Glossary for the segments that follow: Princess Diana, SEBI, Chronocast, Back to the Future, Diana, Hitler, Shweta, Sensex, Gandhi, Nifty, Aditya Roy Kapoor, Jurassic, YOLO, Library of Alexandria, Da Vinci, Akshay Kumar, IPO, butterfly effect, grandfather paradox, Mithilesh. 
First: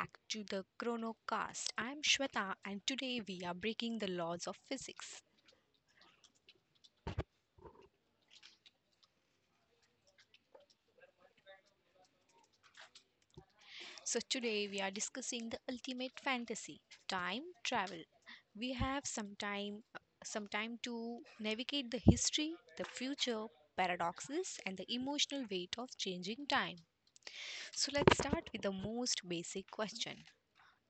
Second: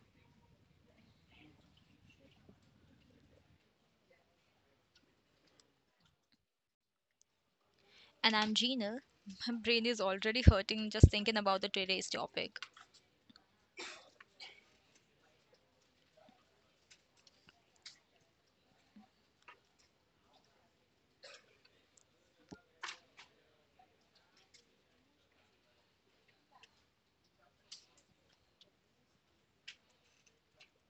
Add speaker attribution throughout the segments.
Speaker 1: back to the Chronocast. I'm Shweta and today we are breaking the laws of physics.
Speaker 2: And I'm Gina. My brain is already hurting just thinking about the today's topic.
Speaker 1: So today we are discussing the ultimate fantasy, time travel. We have some time to navigate the history, the future, paradoxes and the emotional weight of changing time. So let's start with the most basic question.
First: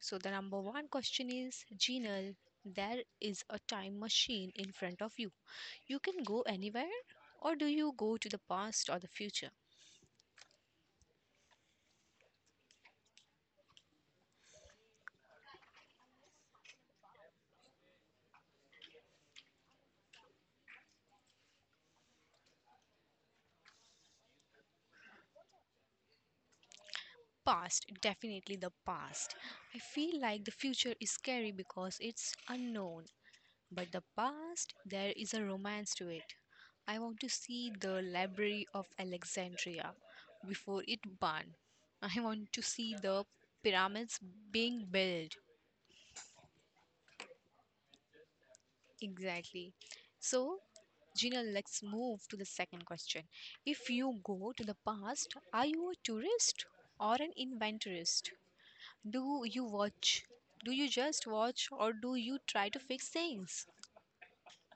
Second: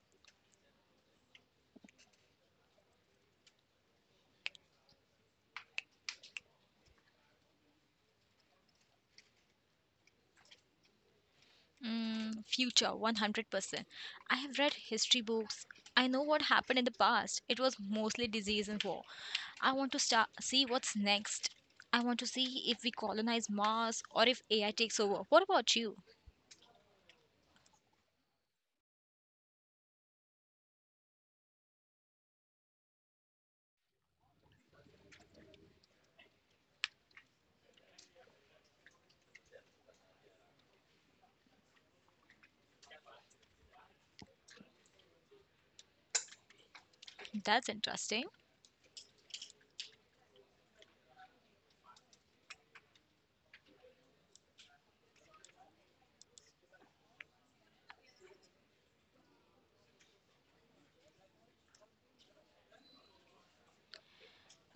Speaker 1: So the number one question is, Genal, there is a time machine in front of you. You can go anywhere, or do you go to the past or the future?
Speaker 2: Future, 100%. I have read history books. I know what happened in the past. It was mostly disease and war. I want to start see what's next. I want to see if we colonize Mars or if AI takes over. What about you?
Speaker 1: Past, definitely the past. I feel like the future is scary because it's unknown, but the past, there is a romance to it. I want to see the Library of Alexandria before it burned. I want to see the pyramids being built.
Speaker 2: That's interesting.
Speaker 1: Exactly. So, Gina, let's move to the second question. If you go to the past, are you a tourist or an inventorist? Do you watch? Do you just watch or do you try to fix things?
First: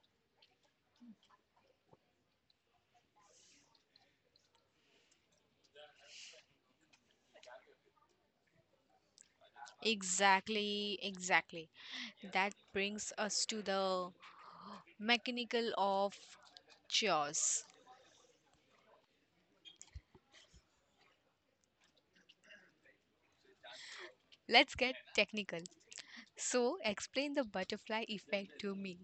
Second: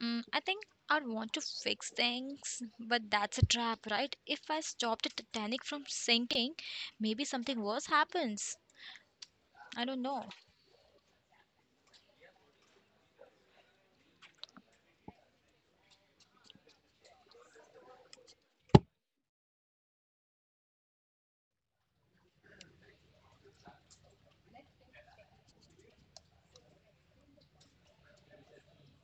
Speaker 2: I think I'd want to fix things, but that's a trap, right? If I stop the Titanic from sinking, maybe something worse happens. I don't know.
Speaker 1: Exactly. That brings us to the mechanical of chores. Let's get technical. So, explain the butterfly effect to me.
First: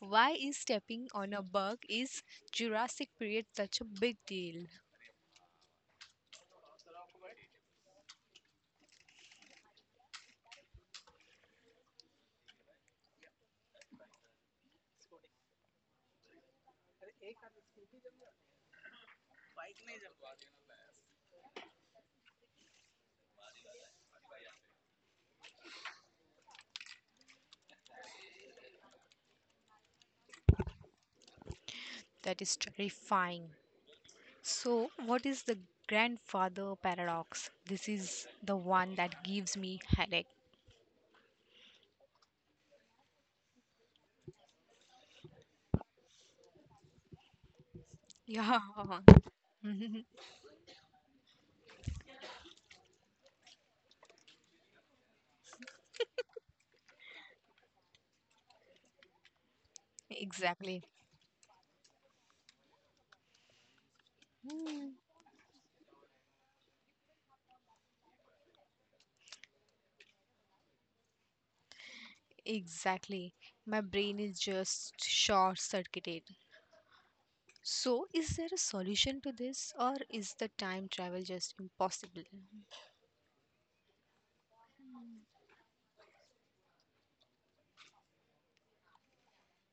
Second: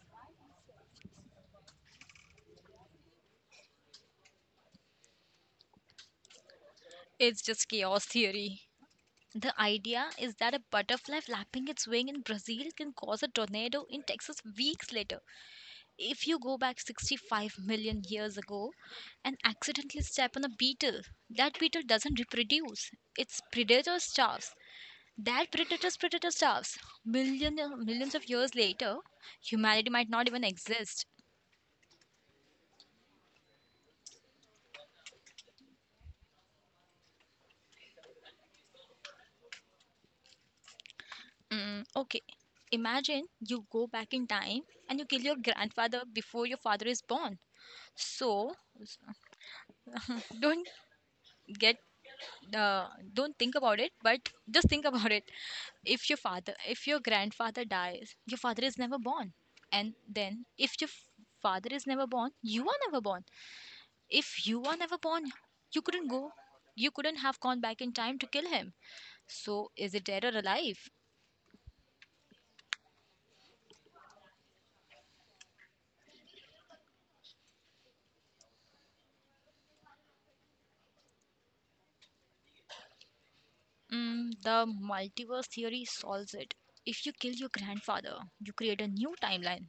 Speaker 1: Why is stepping on a bug is Jurassic period such a big deal?
Speaker 2: It's just chaos theory. The idea is that a butterfly flapping its wing in Brazil can cause a tornado in Texas weeks later. If you go back 65 million years ago and accidentally step on a beetle, that beetle doesn't reproduce. Its predator starves. That predator's predator starves. Million, Millions of years later, humanity might not even exist.
Speaker 1: That is terrifying. So, what is the grandfather paradox? This is the one that gives me headache.
Speaker 2: Okay. Imagine you go back in time and you kill your grandfather before your father is born. So,
Speaker 1: Yeah,
Speaker 2: don't get don't think about it, but just think about it. If your grandfather dies, your father is never born. And then, if
Speaker 1: exactly.
Speaker 2: your f- father is never born, you are never born. If you are never born, you couldn't go. You couldn't have gone back in time to kill him. So, is it dead or alive?
Speaker 1: Exactly. My brain is just short circuited. So, is there a solution to this, or is the time travel just impossible?
Speaker 2: The multiverse theory solves it. If you kill your grandfather, you create a new timeline.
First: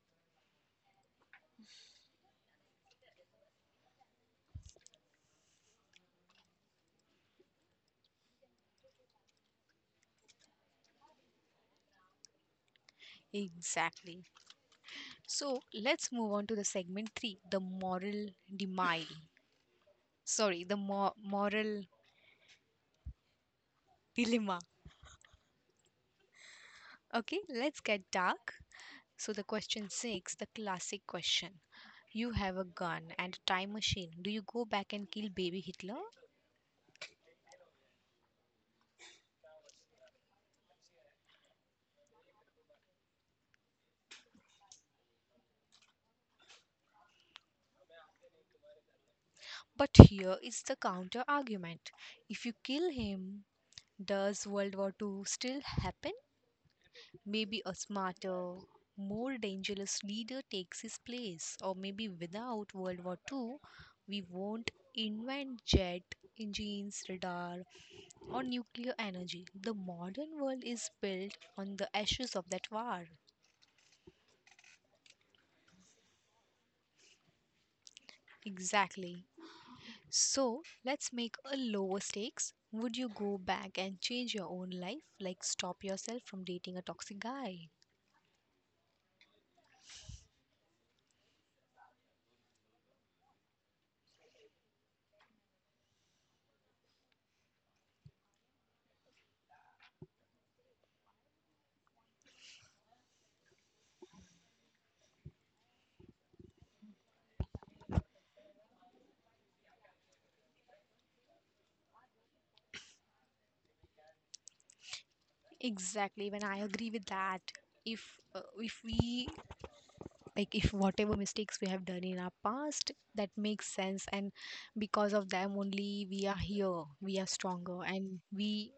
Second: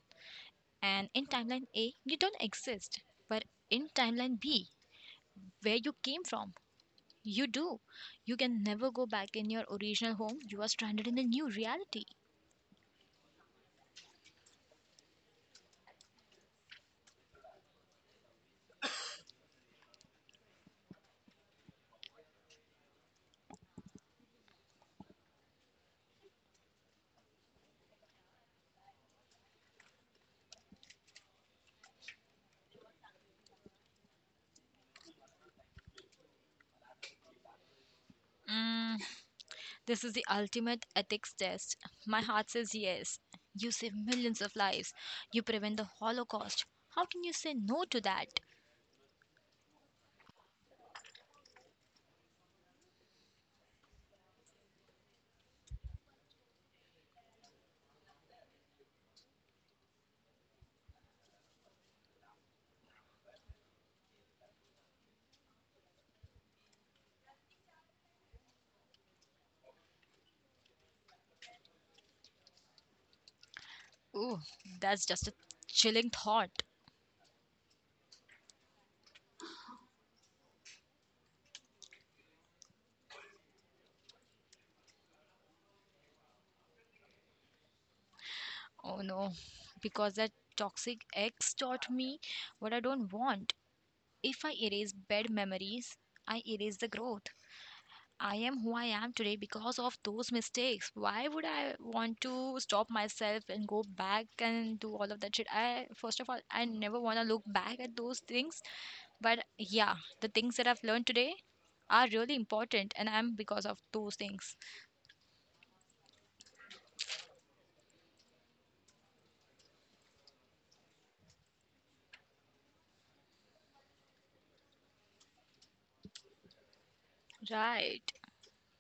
Speaker 2: And in timeline A, you don't exist. But in timeline B, where you came from, you do. You can never go back in your original home. You are stranded in a new reality.
Speaker 1: Exactly. So let's move on to the segment three, the moral denial. Sorry, the moral dilemma. Okay, let's get dark. So the question six, the classic question. You have a gun and a time machine. Do you go back and kill baby Hitler?
Speaker 2: Mm, this is the ultimate ethics test. My heart says yes. You save millions of lives. You prevent the Holocaust. How can you say no to that?
Speaker 1: But here is the counter argument. If you kill him, does World War Two still happen? Maybe a smarter, more dangerous leader takes his place, or maybe without World War II, we won't invent jet engines, radar, or nuclear energy. The modern world is built on the ashes of that war.
Speaker 2: Ooh, that's just a chilling thought.
Speaker 1: Exactly. So let's make a lower stakes. Would you go back and change your own life? Like stop yourself from dating a toxic guy?
Speaker 2: Oh no, because that toxic ex taught me what I don't want. If I erase bad memories, I erase the growth. I am who I am today because of those mistakes. Why would I want to stop myself and go back and do all of that shit? First of all, I never want to look back at those things. But yeah, the things that I've learned today are really important, and I'm because of those things.
Speaker 1: Exactly. When I agree with that, if if we, like, if whatever mistakes we have done in our past, that makes sense, and because of them only we are here, we are stronger,
Speaker 2: Right.
Speaker 1: and we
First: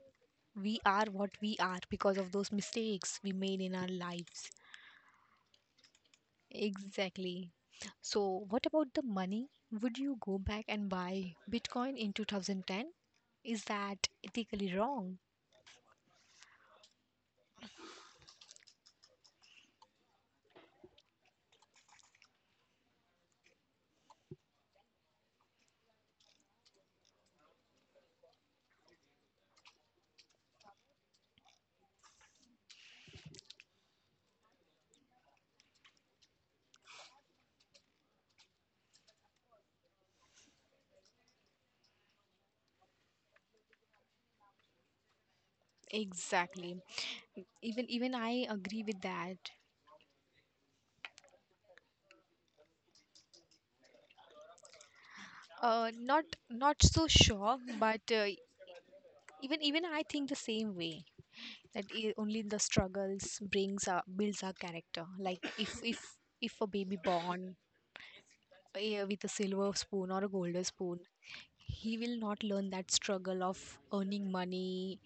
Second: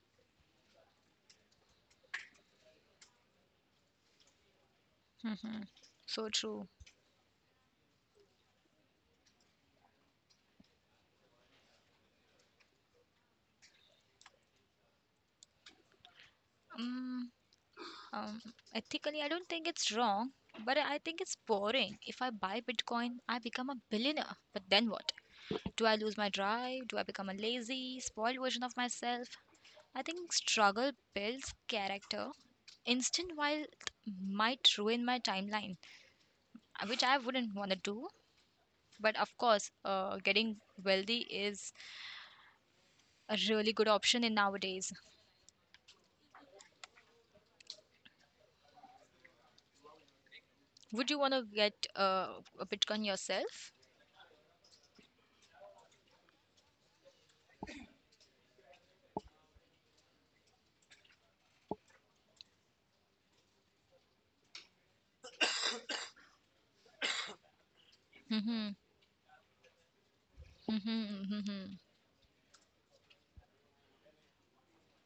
Speaker 1: we are what we are because of those mistakes we made in our lives.
Speaker 2: Hmm. So true.
Speaker 1: Exactly. So what about the money? Would you go back and buy bitcoin in 2010? Is that ethically wrong?
Speaker 2: Mm. Um, Ethically, I don't think it's wrong, but I think it's boring. If I buy Bitcoin, I become a billionaire. But then what? Do I lose my drive? Do I become a lazy, spoiled version of myself? I think struggle builds character. Instant wealth might ruin my timeline, which I wouldn't want to do. But of course, getting wealthy is a really good option in nowadays.
Speaker 1: Exactly. Even I agree with that.
Speaker 2: Would you want to get a Bitcoin yourself?
Speaker 1: Not so sure, but even I think the same way, that only the struggles brings our, builds our character. Like if a baby born
Speaker 2: Hmm.
Speaker 1: with a silver spoon or a golden spoon,
Speaker 2: Hmm. Hmm.
Speaker 1: he will not learn that struggle of earning money,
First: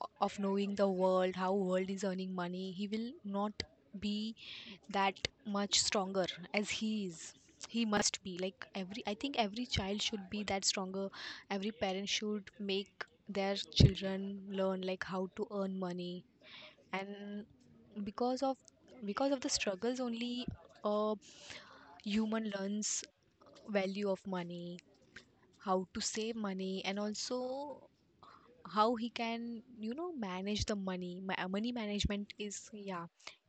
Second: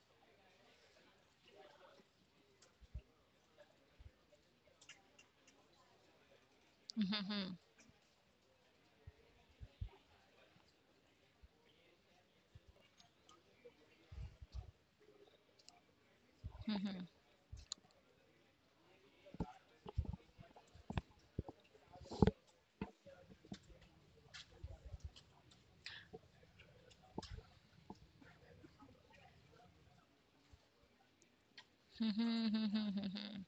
Speaker 1: of knowing the world, how world is earning money. He will not be that much stronger as he is.
Speaker 2: Hmm.
Speaker 1: He must be like every, I think every child should be that stronger. Every parent should make their children learn like how to earn money.
Speaker 2: Mhm.
Speaker 1: And because of because of the struggles only, a human learns value of money, how to save money, and also how he can, you know, manage the money. Money management is, yeah,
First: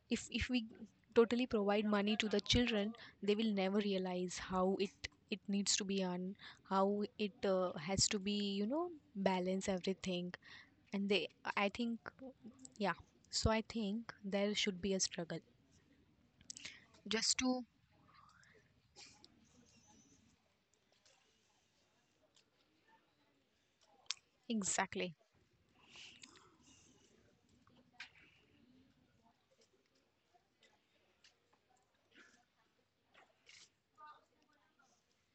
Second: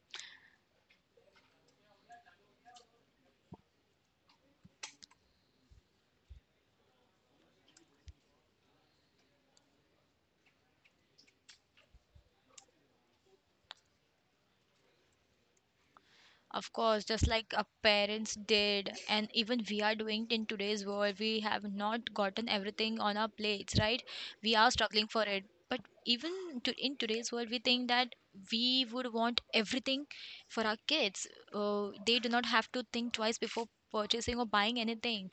Speaker 1: if we totally provide money to the children, they will never realize how it, it needs to be on, how it has to be, you know, balance everything. And they, I think, yeah, so I think there should be a struggle,
Speaker 2: Of course, just
Speaker 1: just
Speaker 2: like
Speaker 1: to.
Speaker 2: our parents did, and even we are doing it in today's world, we have not gotten everything on our plates, right? We are struggling
Speaker 1: Exactly.
Speaker 2: for it. But even to, in today's world, we think that we would want everything for our kids. They do not have to think twice before purchasing or buying anything.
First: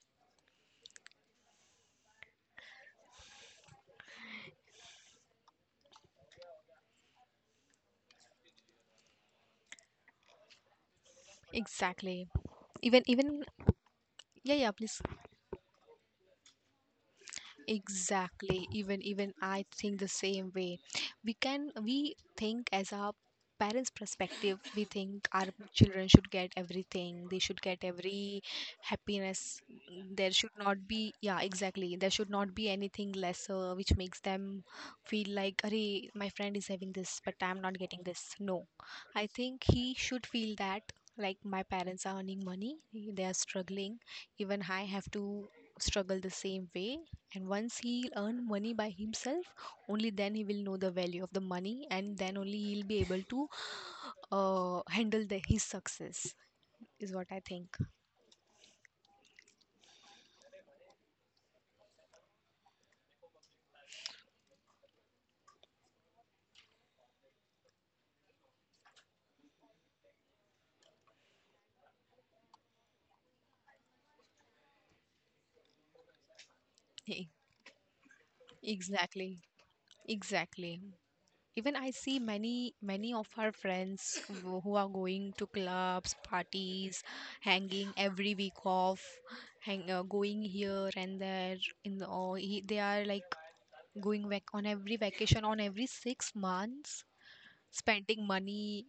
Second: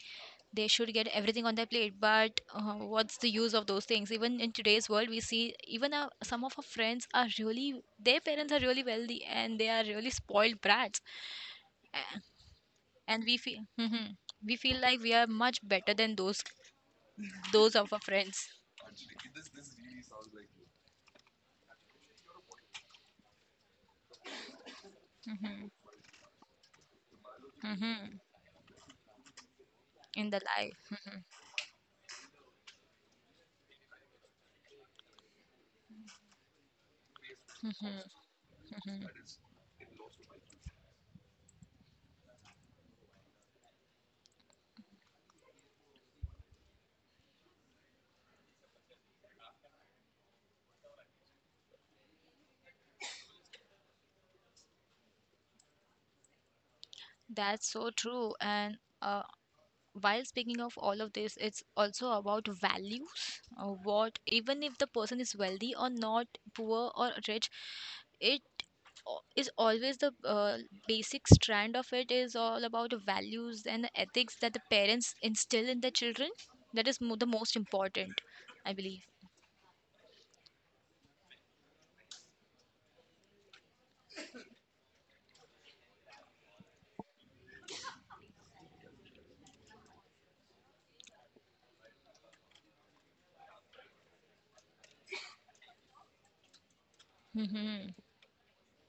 Speaker 2: They should get everything on their plate, but what's the use of those things? Even in today's world, we see even our, some of our friends are really their parents are really wealthy and they are really spoiled brats. A-
Speaker 1: Exactly. Even
Speaker 2: and we
Speaker 1: even.
Speaker 2: feel, mhm,
Speaker 1: Yeah,
Speaker 2: we
Speaker 1: yeah,
Speaker 2: feel like
Speaker 1: please.
Speaker 2: we are much better than those of our friends.
Speaker 1: Exactly. Even I think the same way. We can, we think as our parents perspective, we think our
Speaker 2: Hmm.
Speaker 1: children should get everything, they should get
Speaker 2: Hmm.
Speaker 1: every happiness.
Speaker 2: In
Speaker 1: There
Speaker 2: the
Speaker 1: should not be,
Speaker 2: life.
Speaker 1: yeah, exactly, there should not be anything lesser which makes them feel like, hey, my friend is having this but I'm not getting this. No, I think he should feel that, like, my parents are earning money, they are struggling, even I have to struggle the same way. And once he earn money by himself, only then he will know the value of the money, and then only he'll be able to handle the, his success. Is what I
Speaker 2: That's
Speaker 1: think.
Speaker 2: so true, and while speaking of all of this, it's also about values. Even if the person is wealthy or not, poor or rich, it is always the basic strand of it is all about values and the ethics that the parents instill in their children. That is the
Speaker 1: E-.
Speaker 2: most important, I believe.
Speaker 1: Exactly, exactly. Even I see many of our friends who are going to clubs, parties, hanging every week off, hang going here and there. In the, or he, they are like going on every vacation on every 6 months,
Speaker 2: Mm-hmm.
Speaker 1: spending money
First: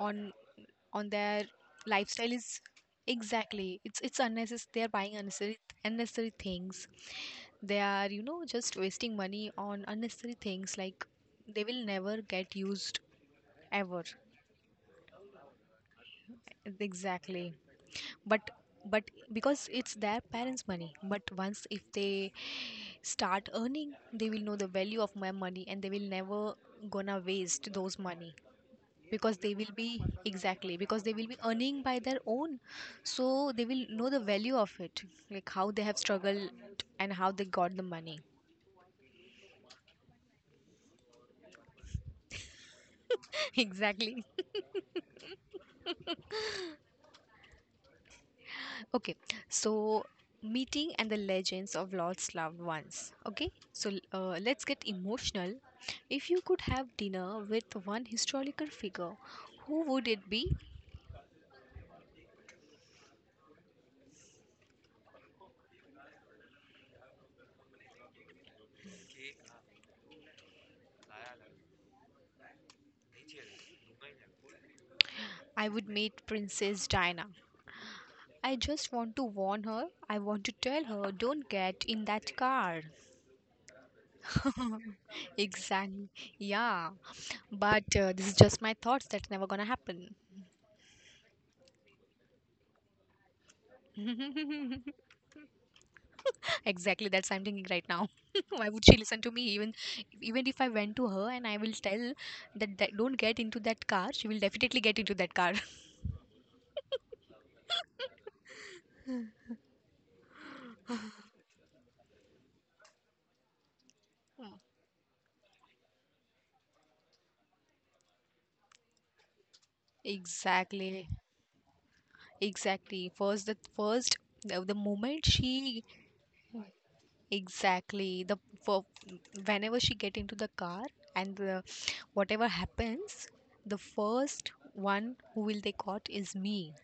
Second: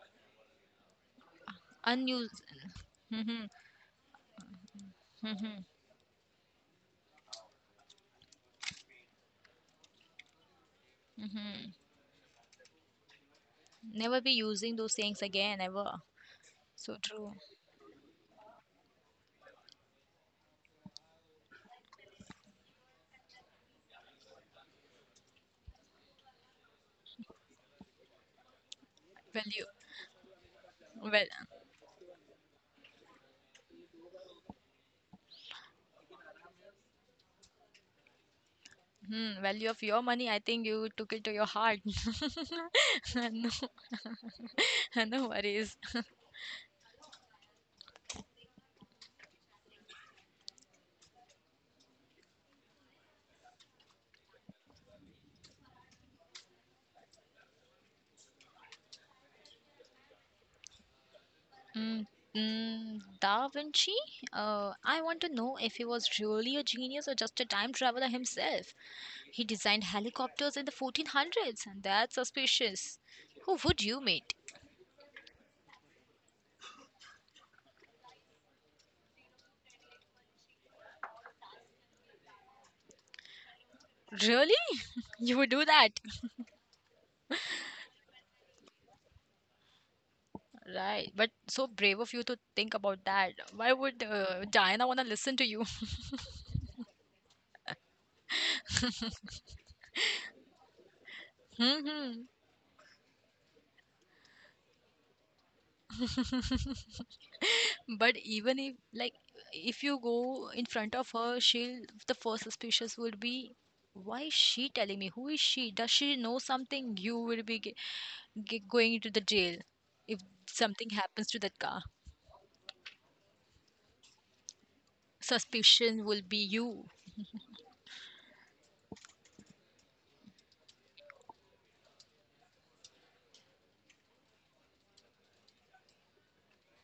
Speaker 1: on their lifestyle
Speaker 2: Unused.
Speaker 1: is,
Speaker 2: Mm-hmm.
Speaker 1: exactly, it's unnecessary, they're buying
Speaker 2: Mm-hmm.
Speaker 1: unnecessary things. They are, you know, just wasting money on unnecessary things, like they
Speaker 2: Mm-hmm.
Speaker 1: will never get used, ever.
Speaker 2: Never be using those things again, ever. So true.
Speaker 1: Exactly. but but, because it's their parents money, but once if they start earning, they will know the value of my money, and they will never gonna waste those money, because they
Speaker 2: Value.
Speaker 1: will be, exactly, because they will
Speaker 2: Well,
Speaker 1: be earning by their own. So they will know the value of it, like how they have struggled and how they got the money.
Speaker 2: hmm, value of your money, I think you took it to your heart.
Speaker 1: Exactly.
Speaker 2: No, no worries.
Speaker 1: Okay, so meeting and the legends of lost loved ones. Okay, so let's get emotional. If you could have dinner with one historical figure, who would it be?
Speaker 2: Mm, Da Vinci? I want to know if he was really a genius or just a time traveler himself. He designed helicopters in the 1400s, and that's suspicious. Who would you meet?
Speaker 1: I would meet Princess Diana. I just want to warn her. I want to tell her, don't get in that car.
Speaker 2: Really? You would do that?
Speaker 1: Exactly. Yeah. But this is just my thoughts. That's never gonna happen.
Speaker 2: Right, but so brave of you to think about that. Why would Diana want to listen to you?
Speaker 1: Exactly. That's I'm thinking right now. Why would she listen to me? Even if I went to her and I will tell
Speaker 2: Hmm.
Speaker 1: that, that don't get into that car, she will definitely get into that car.
Speaker 2: But even if like if you go in front of her, she'll the first suspicious would be why is she telling me? Who is she? Does she know something? You will be g g going to the jail if something
Speaker 1: Exactly.
Speaker 2: happens to that car.
Speaker 1: Exactly. First the moment she.
Speaker 2: Suspicion will be you.
Speaker 1: Exactly. The, for, whenever she get into the car, and the, whatever happens, the first one who will they caught is me,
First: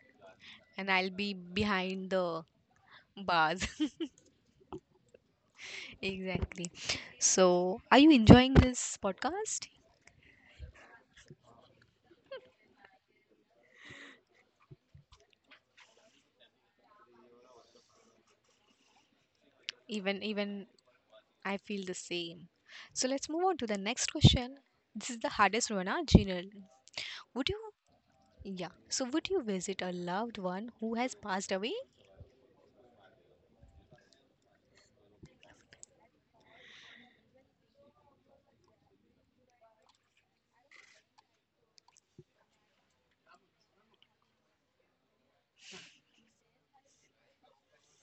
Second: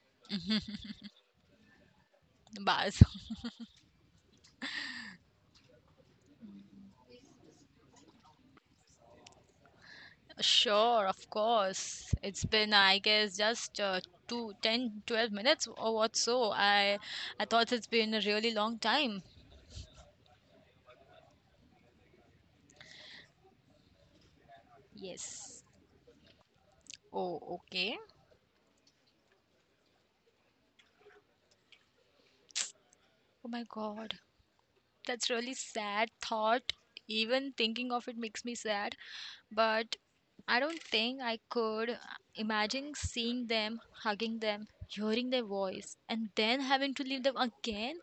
Speaker 1: and I'll be behind the
Speaker 2: Baz.
Speaker 1: bars. Exactly. So, are you enjoying this podcast?
Speaker 2: Sure, of course. It's been, I guess, just two, ten, 12 minutes or what so. I thought it's been a really long time.
Speaker 1: Even I feel the same. So let's move on to the next question. This is the
Speaker 2: Yes.
Speaker 1: hardest one, ah, Jinal.
Speaker 2: Oh,
Speaker 1: Would you?
Speaker 2: okay.
Speaker 1: Yeah. So would you visit a loved one who has passed away?
Speaker 2: Oh my God. That's really sad thought. Even thinking of it makes me sad. But I don't think I could imagine seeing them, hugging them, hearing their voice, and then having to leave them again.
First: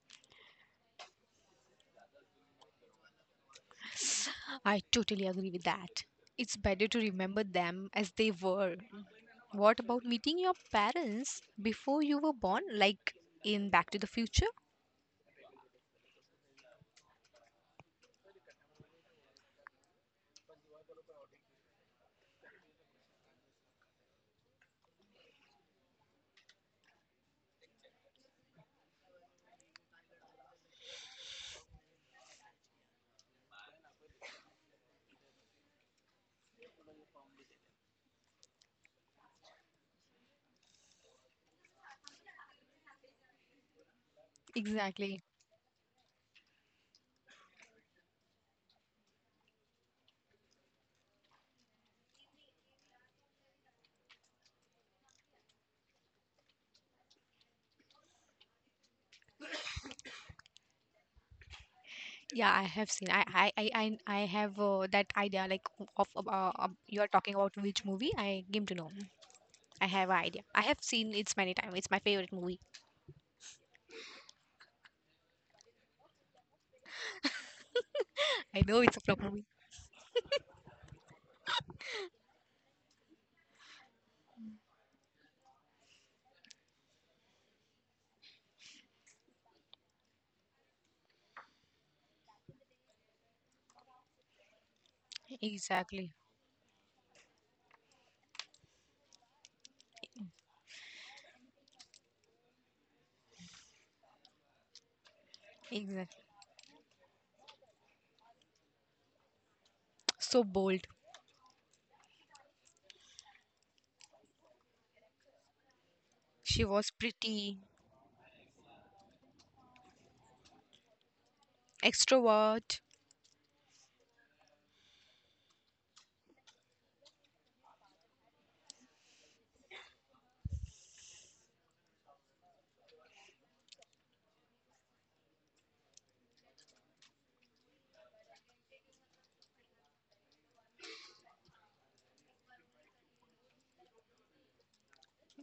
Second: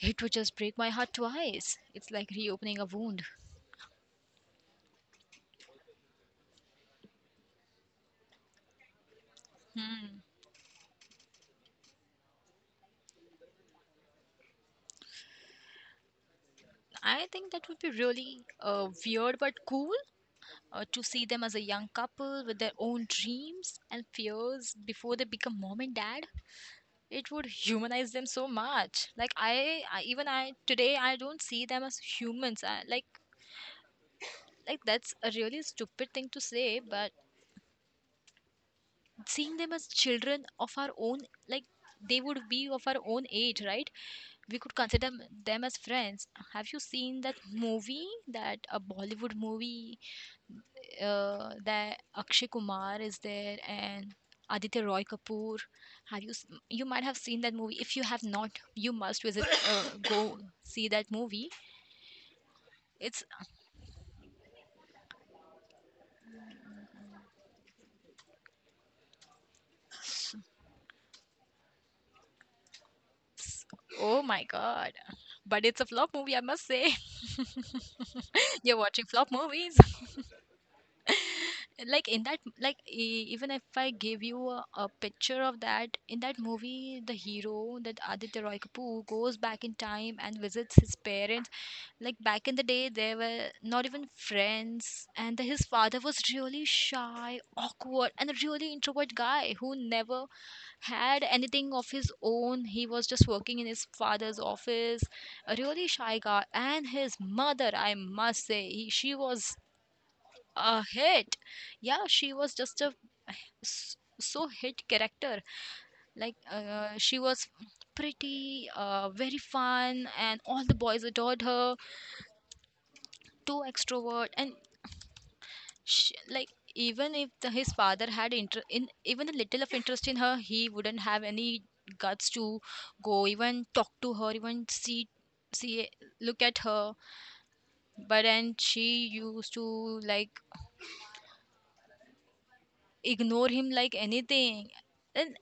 Speaker 2: It would just break my heart twice. It's like reopening a wound.
Speaker 1: I totally agree with that. It's better to remember them as they were. What about
Speaker 2: Hmm.
Speaker 1: meeting your parents before you were born, like in Back to the Future?
Speaker 2: I think that would be really weird but cool to see them as a young couple with their own dreams and fears before they become mom and dad. It would humanize them so much, I even I today I don't see them as humans. Like like, that's a really stupid thing to say, but seeing them as children of our own, like, they would be of our own age, right? We could consider
Speaker 1: Exactly.
Speaker 2: them as friends. Have you seen that movie, that a Bollywood movie, that Akshay Kumar is there and Aditya Roy Kapoor. You might have seen that movie? If you have not, you must visit go see that movie.
Speaker 1: Yeah, I have seen. I
Speaker 2: It's
Speaker 1: I I I, I have that idea. Like you are talking about which movie? I came to know. I have an idea. I have seen it's many times. It's my favorite movie.
Speaker 2: s- oh my god, but it's a flop movie. I must say
Speaker 1: I
Speaker 2: you're
Speaker 1: know it's a
Speaker 2: watching
Speaker 1: flop
Speaker 2: flop
Speaker 1: movie.
Speaker 2: movies. Like in that, even if I give you a picture of that. In that movie, the hero, that Aditya Roy Kapoor, goes back in time and visits his parents. Like back in the day, they were not even friends, and his father
Speaker 1: Exactly.
Speaker 2: was really shy, awkward, and a really introvert guy who never had anything of his own. He was just working in his father's office, a really shy
Speaker 1: Exactly.
Speaker 2: guy. And his mother, I must say, she was
Speaker 1: So
Speaker 2: a
Speaker 1: bold.
Speaker 2: hit. Yeah, she was just a so hit character. Like
Speaker 1: She was
Speaker 2: she was
Speaker 1: pretty,
Speaker 2: pretty, very fun, and all the boys adored her.
Speaker 1: extrovert.
Speaker 2: Too extrovert, and Sh like even if his father had inter in even a little of interest in her, he wouldn't have any guts to go even talk to her, even see see look at her. But then she used to like ignore him like anything. And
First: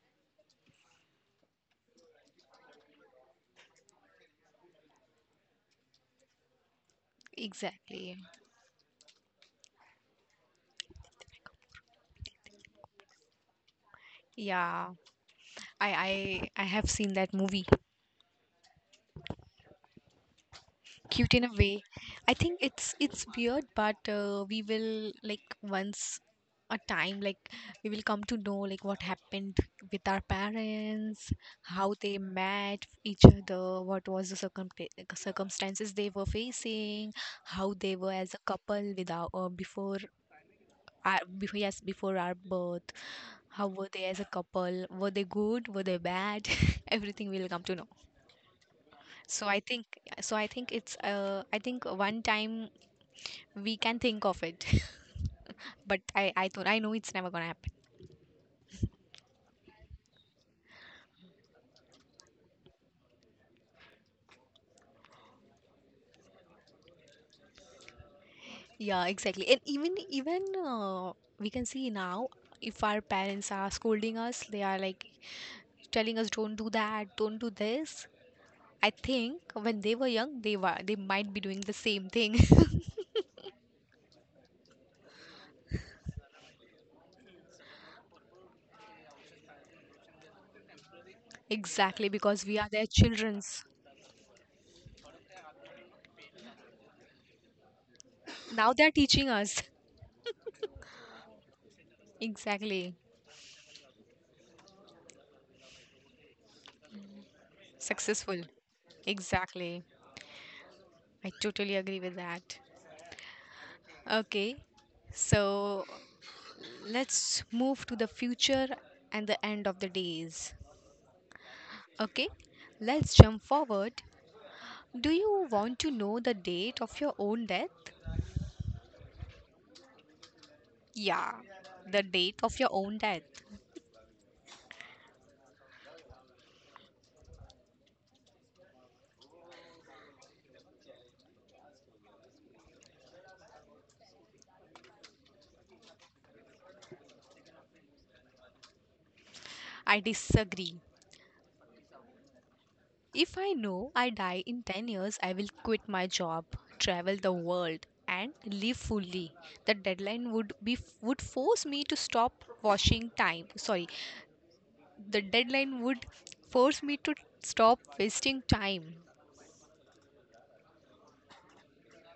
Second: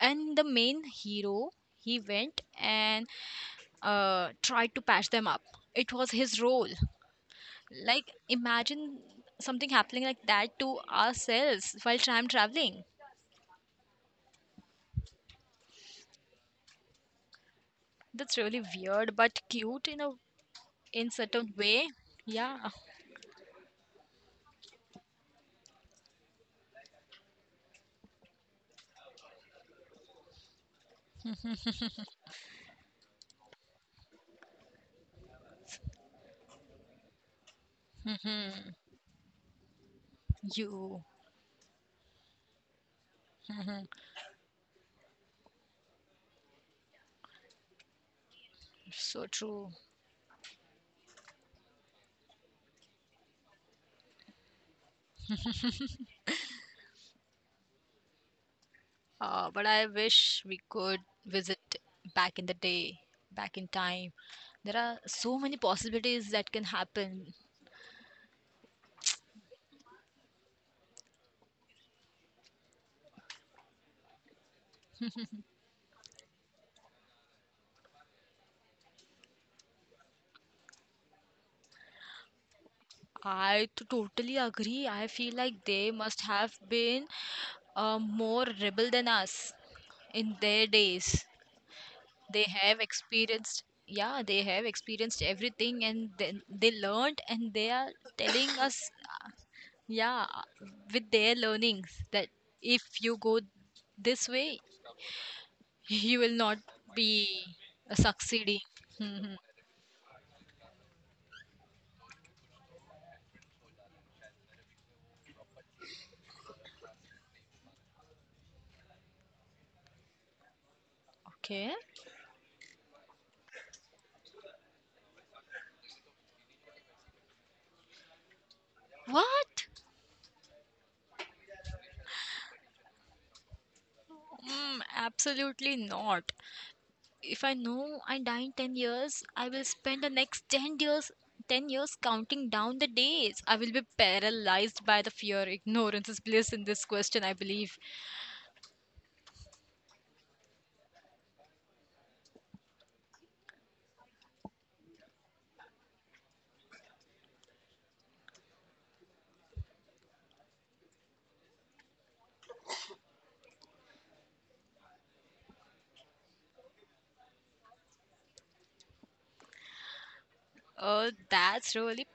Speaker 2: the main hero, he went and tried to patch them up. It was his role. Like
Speaker 1: Exactly.
Speaker 2: imagine something happening like that to ourselves while time traveling.
Speaker 1: Yeah, I I I have seen that movie.
Speaker 2: That's really weird, but cute in a in
Speaker 1: Cute in a
Speaker 2: certain
Speaker 1: way.
Speaker 2: way.
Speaker 1: I think
Speaker 2: Yeah,
Speaker 1: it's weird, but we will, like, once a time, like, we will come to know, like, what happened with our parents, how they met each other, what was the circum, like, circumstances they were facing, how they were as a couple without before
Speaker 2: you
Speaker 1: our, before, yes, before our birth. How were they as a couple? Were they good? Were they bad? Everything we will come to know.
Speaker 2: so
Speaker 1: So I
Speaker 2: true.
Speaker 1: think so I think it's, uh, I think one time we can think of it. But I thought, I know it's never gonna happen.
Speaker 2: But I wish we could visit back in the day, back in time. There are so many possibilities that can happen.
Speaker 1: Yeah, exactly. And even we can see now, if our parents are scolding us, they are like telling us don't do that, don't do this. I think when they were young, they were, they might be doing the same thing.
Speaker 2: I to Totally agree. I feel like they must have been more rebel than us in their days.
Speaker 1: Exactly,
Speaker 2: They
Speaker 1: because we are
Speaker 2: have
Speaker 1: their
Speaker 2: experienced,
Speaker 1: childrens.
Speaker 2: yeah, they have experienced everything and then they learned and they are telling
Speaker 1: Now
Speaker 2: us.
Speaker 1: they're teaching us.
Speaker 2: Yeah, with their learnings that
Speaker 1: Exactly.
Speaker 2: if you go this way, you will not be
Speaker 1: Successful.
Speaker 2: succeeding. Mhm.
Speaker 1: Exactly. I totally agree with that. Okay, so let's move to the future and the end of the days.
Speaker 2: Okay.
Speaker 1: Okay, let's jump forward. Do you want to know the date of your own death?
Speaker 2: What?
Speaker 1: Yeah, the date of your own death.
Speaker 2: Absolutely not. If I know I die in 10 years, I will spend the next 10 years counting down the days. I will be paralyzed by the fear. Ignorance is bliss in this question, I believe.
Speaker 1: I disagree. If I know I die in 10 years, I will quit my job, travel the world, and live fully. The deadline would be would force me to stop washing time. Sorry, the deadline would force me to stop wasting time.
Speaker 2: That's really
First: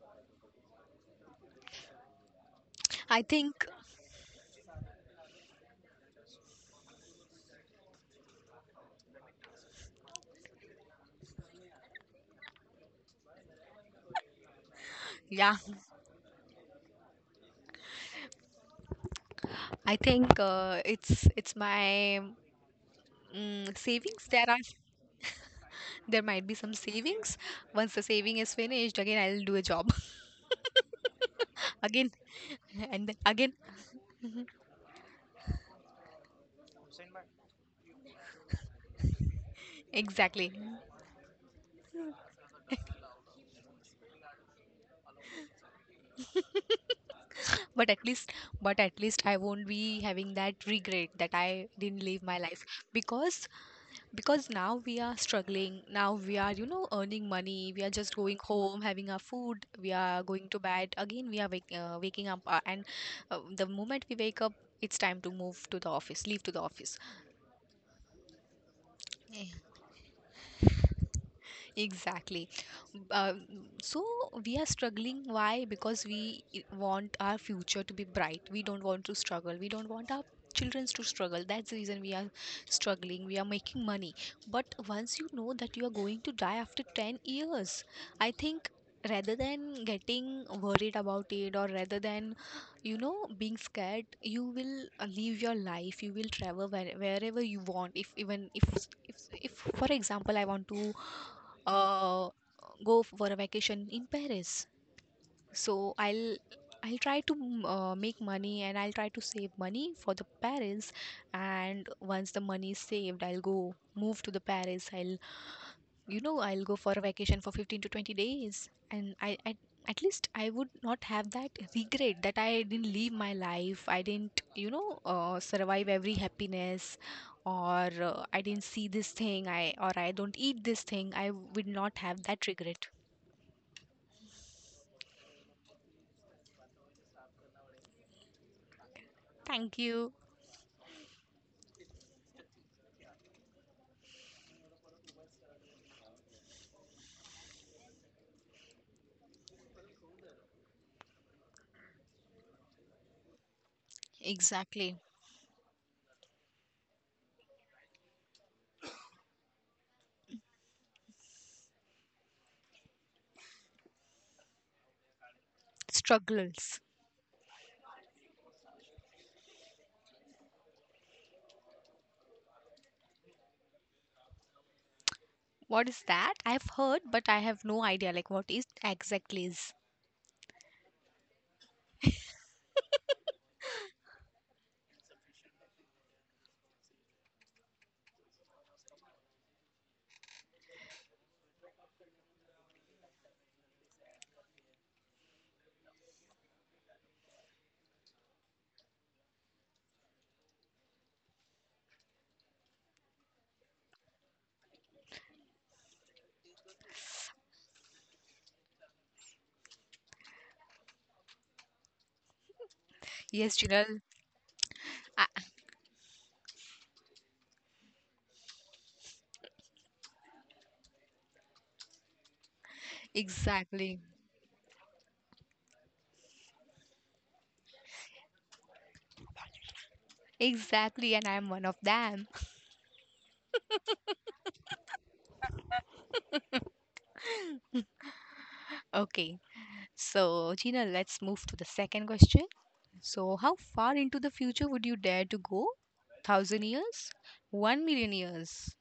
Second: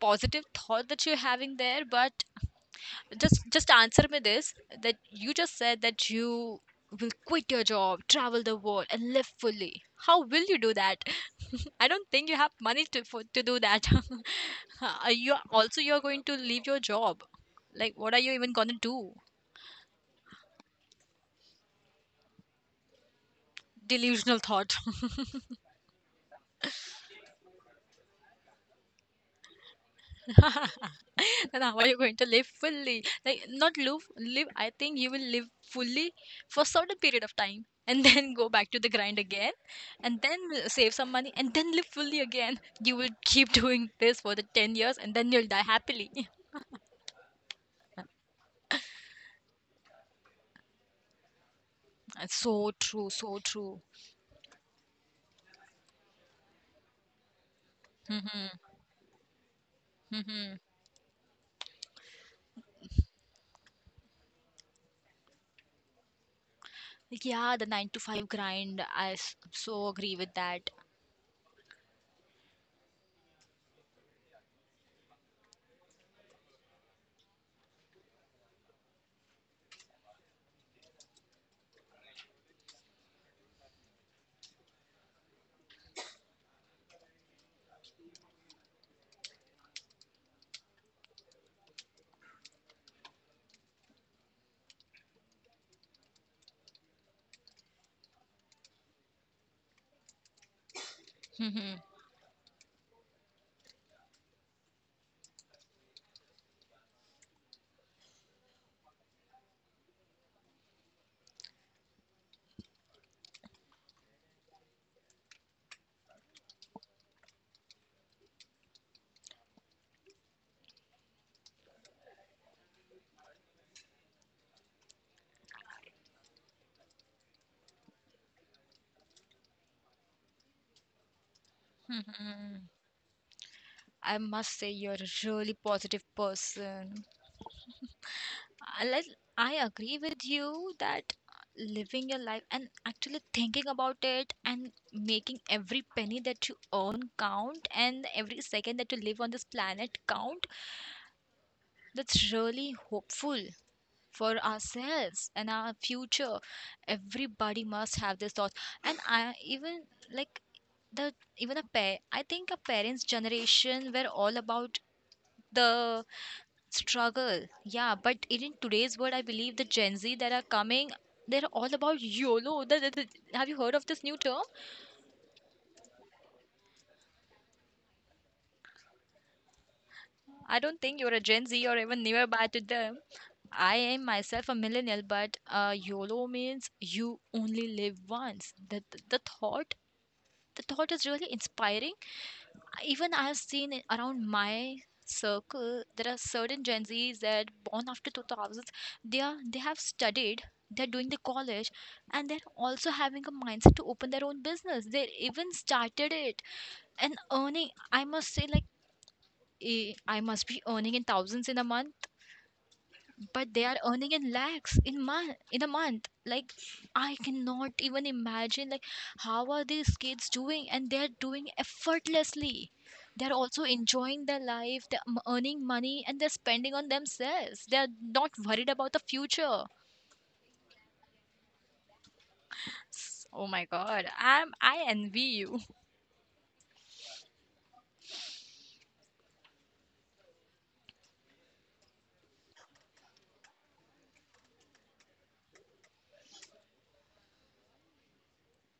Speaker 2: positive thought that you're having there, but
Speaker 1: I
Speaker 2: just
Speaker 1: think,
Speaker 2: just answer me this, that you just said that you will quit your job, travel the world and live fully. How will you do that? I don't think you have money to do that. You
Speaker 1: yeah,
Speaker 2: also you're going to leave your job, like what are you even going to do?
Speaker 1: I think it's my savings,
Speaker 2: Delusional
Speaker 1: there are,
Speaker 2: thought.
Speaker 1: there might be some savings. Once the saving is finished, again I'll do a job.
Speaker 2: And how are you
Speaker 1: Again
Speaker 2: going to live fully?
Speaker 1: and then
Speaker 2: Like
Speaker 1: again.
Speaker 2: not live, live. I think you will live fully for certain period of time, and then go back to the grind again, and then
Speaker 1: Exactly.
Speaker 2: save some money, and then live fully again. You will keep doing this for the 10 years, and then you'll die happily.
Speaker 1: But at least but at least I won't be having that regret that I didn't live
Speaker 2: That's
Speaker 1: my life.
Speaker 2: so true, so
Speaker 1: because
Speaker 2: true.
Speaker 1: because, now we are struggling, now we are, you know, earning money, we are just going
Speaker 2: Hmm.
Speaker 1: home, having our food, we are going
Speaker 2: Hmm.
Speaker 1: to bed again, we are waking up, and the moment we wake up, it's time to move to the office, leave to the office.
Speaker 2: Like, yeah, the nine to five grind. So agree with that.
Speaker 1: Exactly. Uh, so we are struggling. Why? Because we want our future to be bright. We don't want to struggle. We don't want our children to struggle. That's the reason we are struggling. We are making money. But once you know that you are going to die after 10 years, I think rather than getting worried about it, or rather than being scared, you will live your life. You will travel wherever you want, if even if for example, I want to
Speaker 2: Hmm.
Speaker 1: uh, go for a vacation in Paris. So I'll try to make money, and I'll try to save money for the Paris. And once the money is saved, I'll go move to the Paris. I'll you know I'll go for a vacation for 15 to 20 days, and I, at least, I would not have that regret that I didn't live my life. I didn't survive every happiness, or I didn't see this thing. I Or I don't eat this thing. I would not have that
Speaker 2: Hmm.
Speaker 1: regret.
Speaker 2: I must say you're a really positive person. I like I
Speaker 1: Thank
Speaker 2: agree
Speaker 1: you.
Speaker 2: with you that living your life and actually thinking about it and making every penny that you earn count and every second that you live on this planet count, that's really hopeful for
Speaker 1: Exactly.
Speaker 2: ourselves and our future. Everybody must have this thought. And I even like the even a pair I think a parents' generation were all about the
Speaker 1: Struggles.
Speaker 2: Struggle, yeah, but in today's world, I believe the Gen Z that are coming, they're all about YOLO. Have you heard of this new term?
Speaker 1: What is that? I've heard, but I have no idea, like, what is exactly is.
Speaker 2: I don't think you're a Gen Z or even nearby to them. I am myself a millennial, but YOLO means you only live once. The thought is really inspiring. Even I've seen it around my circle. There are certain Gen Zs that born after 2000s. They have studied, they're doing the college, and they're also having a mindset to open their own business. They even started it and earning. I must say, like I must be earning in thousands in a month, but
Speaker 1: Yes,
Speaker 2: they are
Speaker 1: Jinal.
Speaker 2: earning in lakhs
Speaker 1: I-
Speaker 2: in a month. Like, I cannot even imagine, like how are these kids doing, and they're doing effortlessly. They're also
Speaker 1: exactly,
Speaker 2: enjoying their life. They're earning money and they're spending on themselves. They're not worried about the future.
Speaker 1: exactly, and I'm one of them.
Speaker 2: Oh my god, I envy you.
Speaker 1: Okay, so Gina, let's move to the second question. So, how far into the future would you dare to go? Thousand years, 1 million years?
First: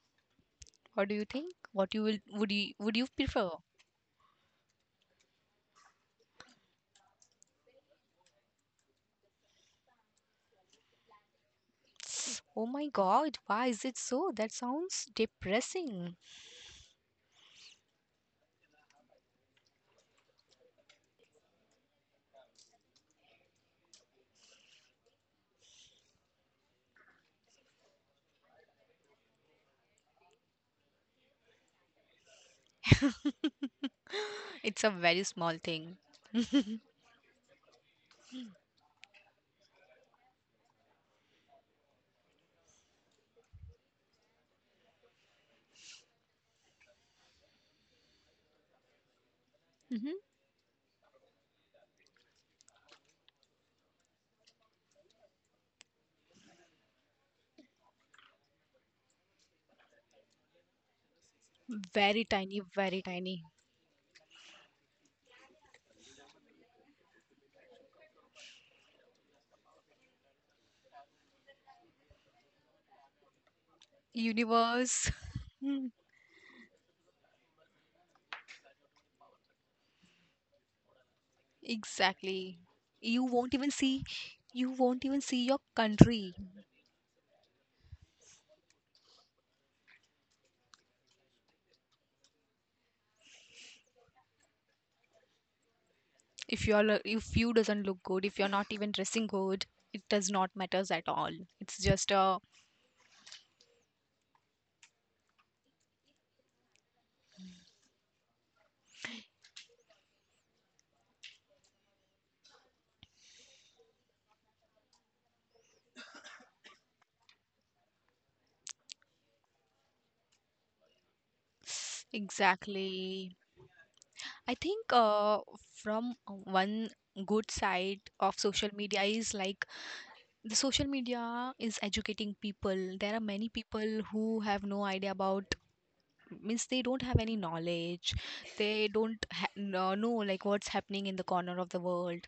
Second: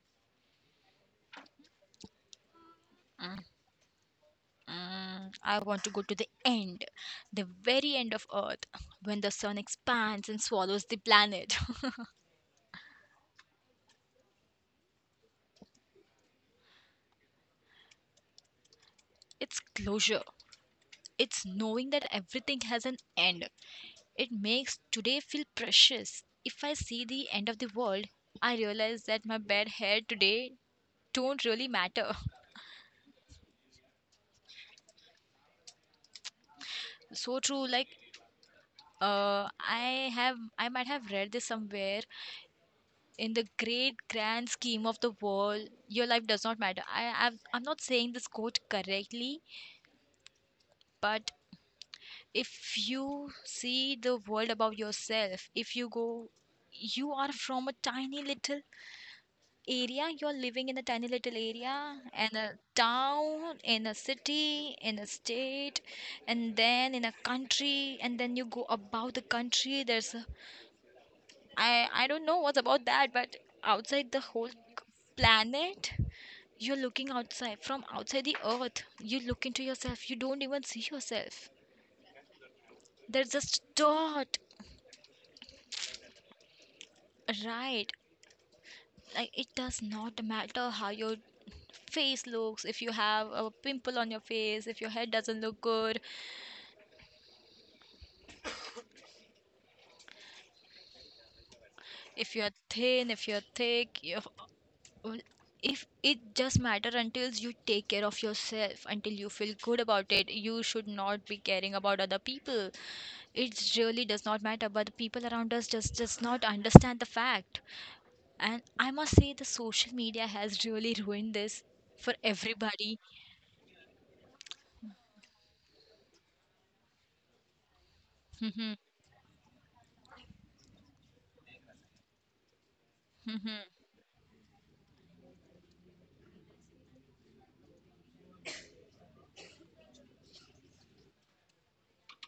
Speaker 1: What do you think? What you will would you
Speaker 2: Mm,
Speaker 1: prefer?
Speaker 2: mm. I want to go to the end, the very end of Earth, when the sun expands and swallows the planet.
Speaker 1: Oh my God, why is it so? That sounds depressing.
Speaker 2: It's closure. It's knowing that everything has an end. It makes today feel precious. If I see the end of the world, I realize that my bad hair today don't really matter.
Speaker 1: It's a very small thing.
Speaker 2: So true. Like I might have read this somewhere, in the great grand scheme of the world, your life does not matter. I'm not saying this quote correctly,
Speaker 1: Hmm.
Speaker 2: but if you see the world above yourself, if you go, you are from a tiny little area, you're living in a tiny little area,
Speaker 1: Very
Speaker 2: and a
Speaker 1: tiny, very tiny.
Speaker 2: town in a city in a state, and then in a country, and then you go about the country. There's a, I don't know what's about that, but outside the whole
Speaker 1: Universe. Mm.
Speaker 2: planet, you're looking outside. From outside the earth, you look into yourself, you don't even see yourself.
Speaker 1: Exactly. You
Speaker 2: There's
Speaker 1: won't
Speaker 2: just
Speaker 1: even see.
Speaker 2: dot.
Speaker 1: You won't even see your country.
Speaker 2: Right, like it does not matter how your face looks, if you have a pimple on your face, if your hair doesn't look good,
Speaker 1: If you doesn't look good, if you're not even dressing good, it does not matters at all. It's just
Speaker 2: if
Speaker 1: a...
Speaker 2: you're thin, if you're thick you if it just matter until you take care of yourself, until you feel good about it. You should not be caring about other people. It really does not matter, but the people around us just does not understand the fact. And I must say, the social media has really ruined this for everybody.
Speaker 1: Exactly. I think, from one good side of social media is, like, the social media is educating people. There are many people who have no idea about, means, they don't have any knowledge. They don't know like what's happening in the corner of the world,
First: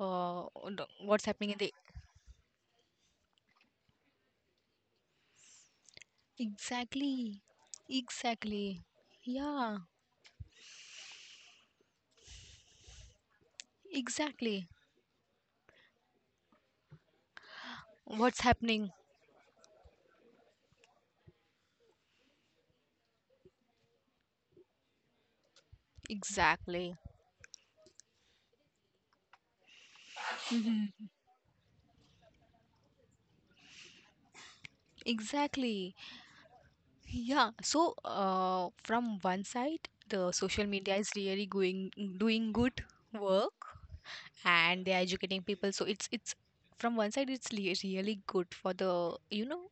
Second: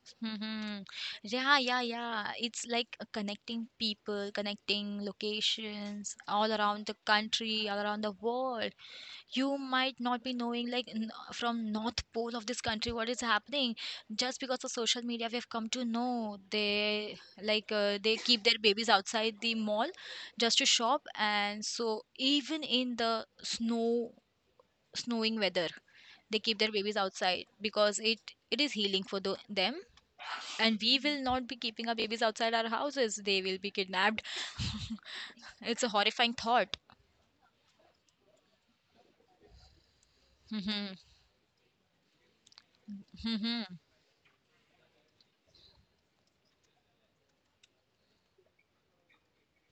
Speaker 2: Mm-hmm.
Speaker 1: what's happening
Speaker 2: Yeah,
Speaker 1: in the...
Speaker 2: yeah, yeah. It's like connecting people, connecting locations all around the
Speaker 1: Exactly.
Speaker 2: country, all around the world.
Speaker 1: Exactly.
Speaker 2: You
Speaker 1: Yeah,
Speaker 2: might not be knowing, like, n from North Pole of this country, what is happening. Just because
Speaker 1: exactly.
Speaker 2: of social media, we have come to know they
Speaker 1: What's
Speaker 2: keep their babies
Speaker 1: happening?
Speaker 2: outside the mall just to shop. And so, even in the snowing weather, they keep their
Speaker 1: Exactly.
Speaker 2: babies outside because it is healing for them, and we
Speaker 1: Mhm.
Speaker 2: will not be keeping our babies outside our houses. They will be kidnapped. It's a
Speaker 1: Exactly.
Speaker 2: horrifying thought.
Speaker 1: Yeah. So, from one side, the social
Speaker 2: Mhm,
Speaker 1: media is really going doing good
Speaker 2: mhm.
Speaker 1: work, and they're educating people. So it's, from one side, it's really good for the you know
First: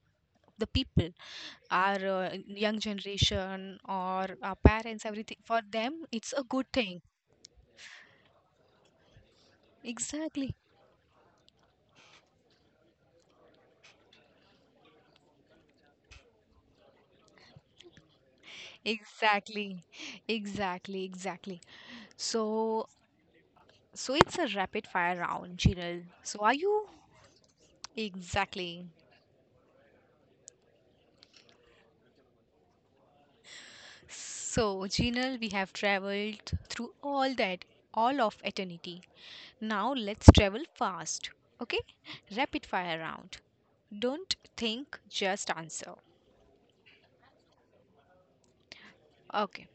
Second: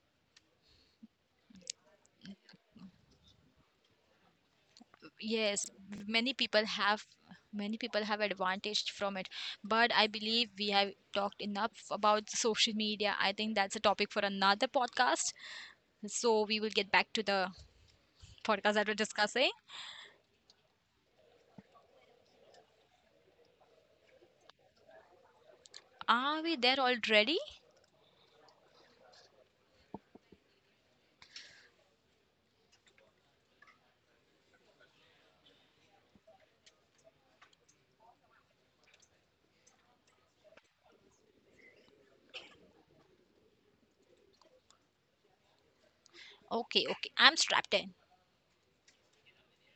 Speaker 1: the people, our young generation or our parents, everything. For
Speaker 2: Yes,
Speaker 1: them, it's
Speaker 2: many
Speaker 1: a
Speaker 2: people
Speaker 1: good thing.
Speaker 2: have many people have advantage from it. But I believe
Speaker 1: Exactly.
Speaker 2: we have talked enough about social media. I think that's a topic for another podcast. So we will get back to the podcast that we're discussing.
Speaker 1: Exactly, exactly, exactly. So, it's a rapid fire round, Jinal. So,
Speaker 2: Are
Speaker 1: are
Speaker 2: we there
Speaker 1: you
Speaker 2: already?
Speaker 1: exactly? So, Jinal, we have traveled through all that, all of eternity. Now, let's travel fast. Okay, rapid fire round. Don't think, just answer.
Speaker 2: Okay, okay. I'm strapped in.
Speaker 1: Okay,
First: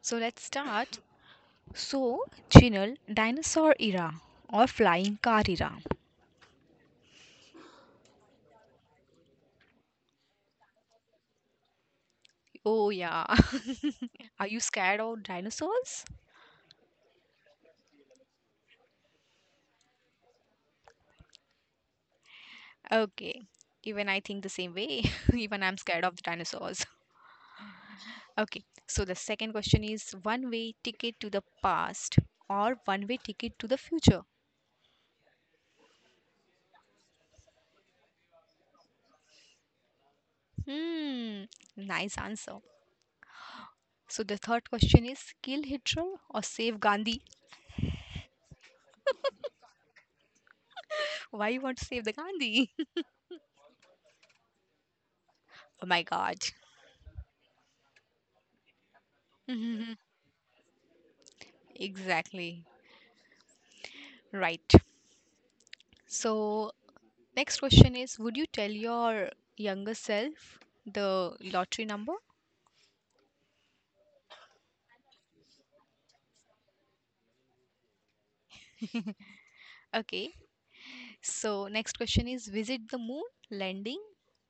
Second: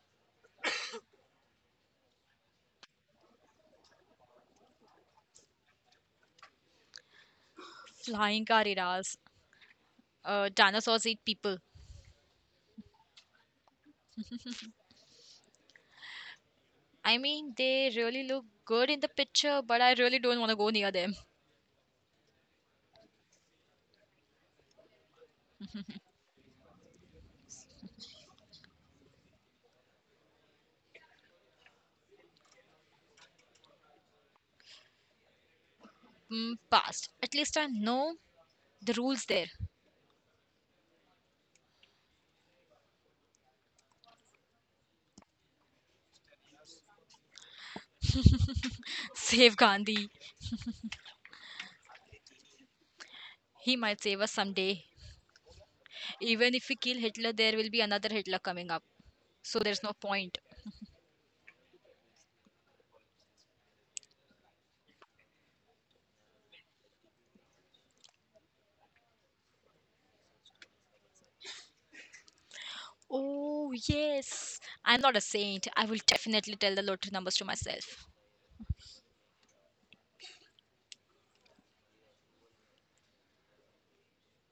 Speaker 1: so let's start. So, Jinal, dinosaur era or flying car era?
Speaker 2: Flying car eras. Dinosaurs eat people.
Speaker 1: Oh, yeah. Are you scared of dinosaurs?
Speaker 2: I mean, they really look good in the picture, but I really don't want to go near them.
Speaker 1: Okay. Even I think the same way. Even I'm scared of the dinosaurs. Okay. So the second question is, one way ticket to the past or one way ticket to the future?
Speaker 2: Past. At least I know the rules there.
Speaker 1: Hmm. Nice answer. So the third question is, kill Hitler or save Gandhi?
Speaker 2: Save Gandhi.
Speaker 1: Why you want to save the Gandhi?
Speaker 2: He might save us someday.
Speaker 1: Oh my God.
Speaker 2: Even if we kill Hitler, there will be another Hitler coming up. So there's no point.
Speaker 1: Exactly. Right. So, next question is, would you tell your younger self the lottery number?
Speaker 2: Oh, yes. I'm not a saint. I will definitely tell the lottery numbers to myself.
Speaker 1: Okay. So, next question is, visit the moon landing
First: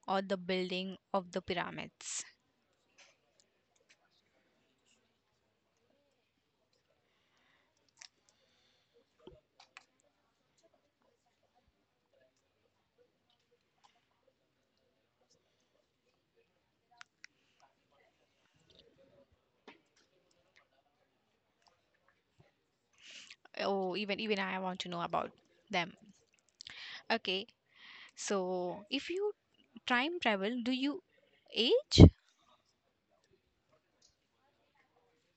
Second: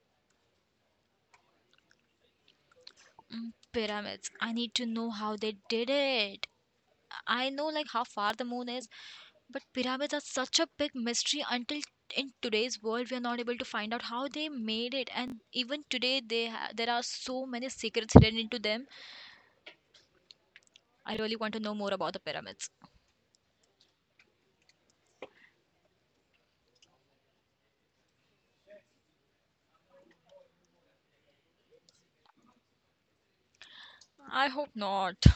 Speaker 1: or the building of the pyramids?
Speaker 2: Pyramids. I need to know how they did it. I know, like, how far the moon is, but pyramids are such a big mystery. Until in today's world we are not able to find out how they made it, and even today there are so many secrets hidden into them. I really want to know more about the pyramids.
Speaker 1: Oh, even I want to know about them. Okay. So, if you time travel, do you age?
Speaker 2: I hope not.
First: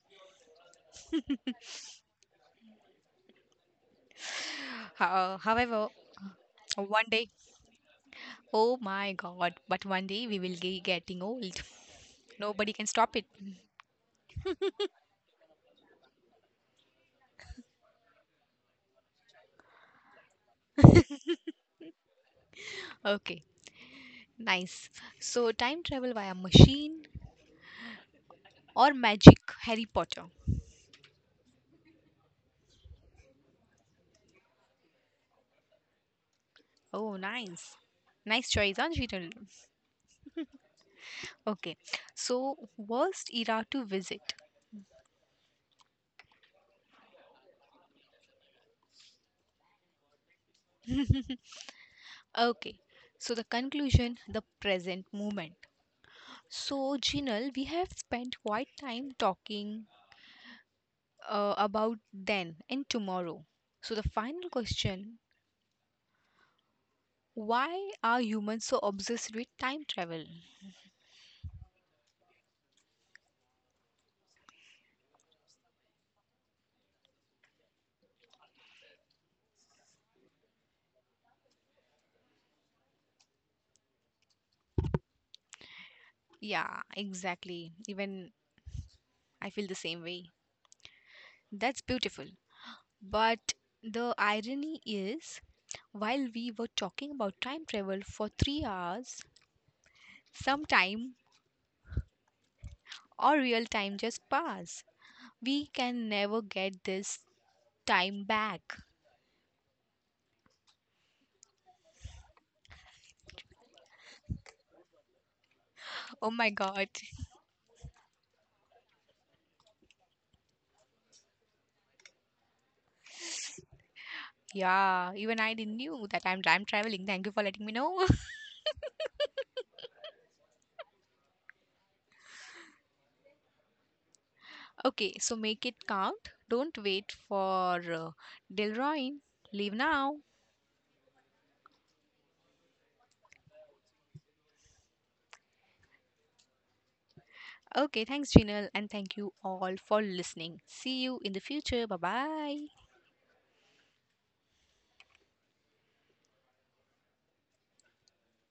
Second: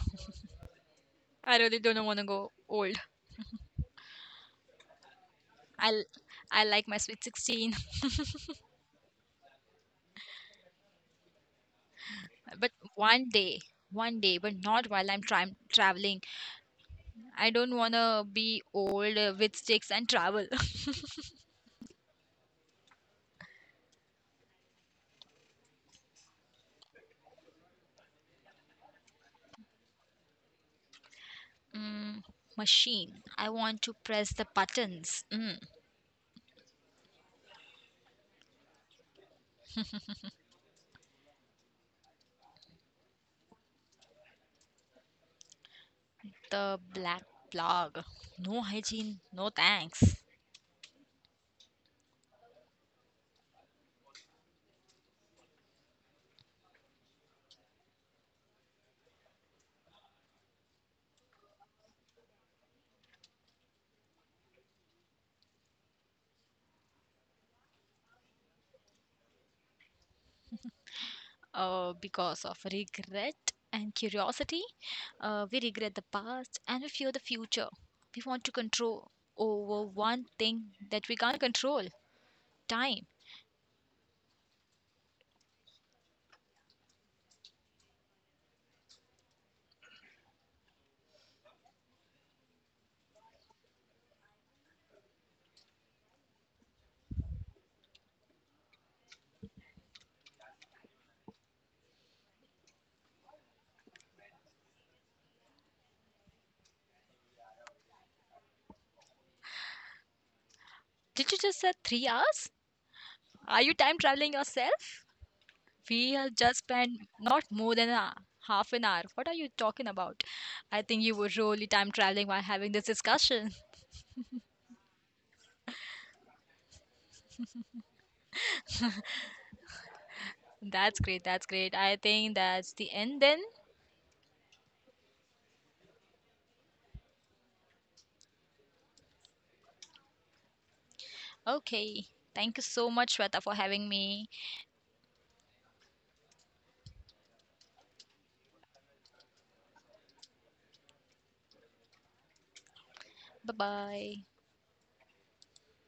Speaker 2: I really don't want to go old.
Speaker 1: However,
Speaker 2: I will I like my
Speaker 1: one
Speaker 2: sweet
Speaker 1: day,
Speaker 2: 16,
Speaker 1: oh my God, but one day we will be getting old.
Speaker 2: but
Speaker 1: Nobody can stop it.
Speaker 2: one day, one day, but not while I'm trying traveling. I don't want to be old with sticks and travel.
Speaker 1: Okay, nice. So, time travel via machine or magic, Harry Potter?
Speaker 2: Mm, Machine. I want to press the buttons.
Speaker 1: Oh, Nice choice, Anjita. Okay, so worst era to visit.
Speaker 2: The black plug. No hygiene, no thanks.
Speaker 1: Okay, so the conclusion, the present moment. So, Jinal, we have spent quite time talking about then and tomorrow. So, the final question. Why are humans so obsessed with time travel?
Speaker 2: Because of regret and curiosity, we regret the past and we fear the future. We want to control over one thing that we can't control, time.
Speaker 1: Yeah, exactly. Even I feel the same way. That's beautiful. But the irony is, while we were talking about time travel for 3 hours, some time or real time just passed. We can never get this time back.
Speaker 2: Did you just say 3 hours? Are you time traveling yourself? We
Speaker 1: Oh
Speaker 2: have
Speaker 1: my
Speaker 2: just
Speaker 1: God.
Speaker 2: spent not more than a half an hour. What are you talking about? I think you were really time traveling while having this discussion.
Speaker 1: Yeah, even I didn't knew that I'm time traveling. Thank you for letting me know.
Speaker 2: That's great. That's great. I think that's the end then.
Speaker 1: Okay, so make it count. Don't wait for Delroy. Leave now.
Speaker 2: Okay. Thank you so much, Shweta, for having me.
Speaker 1: Okay, thanks, Jinal, and thank you all for listening. See you in the future. Bye bye.
Speaker 2: Bye bye.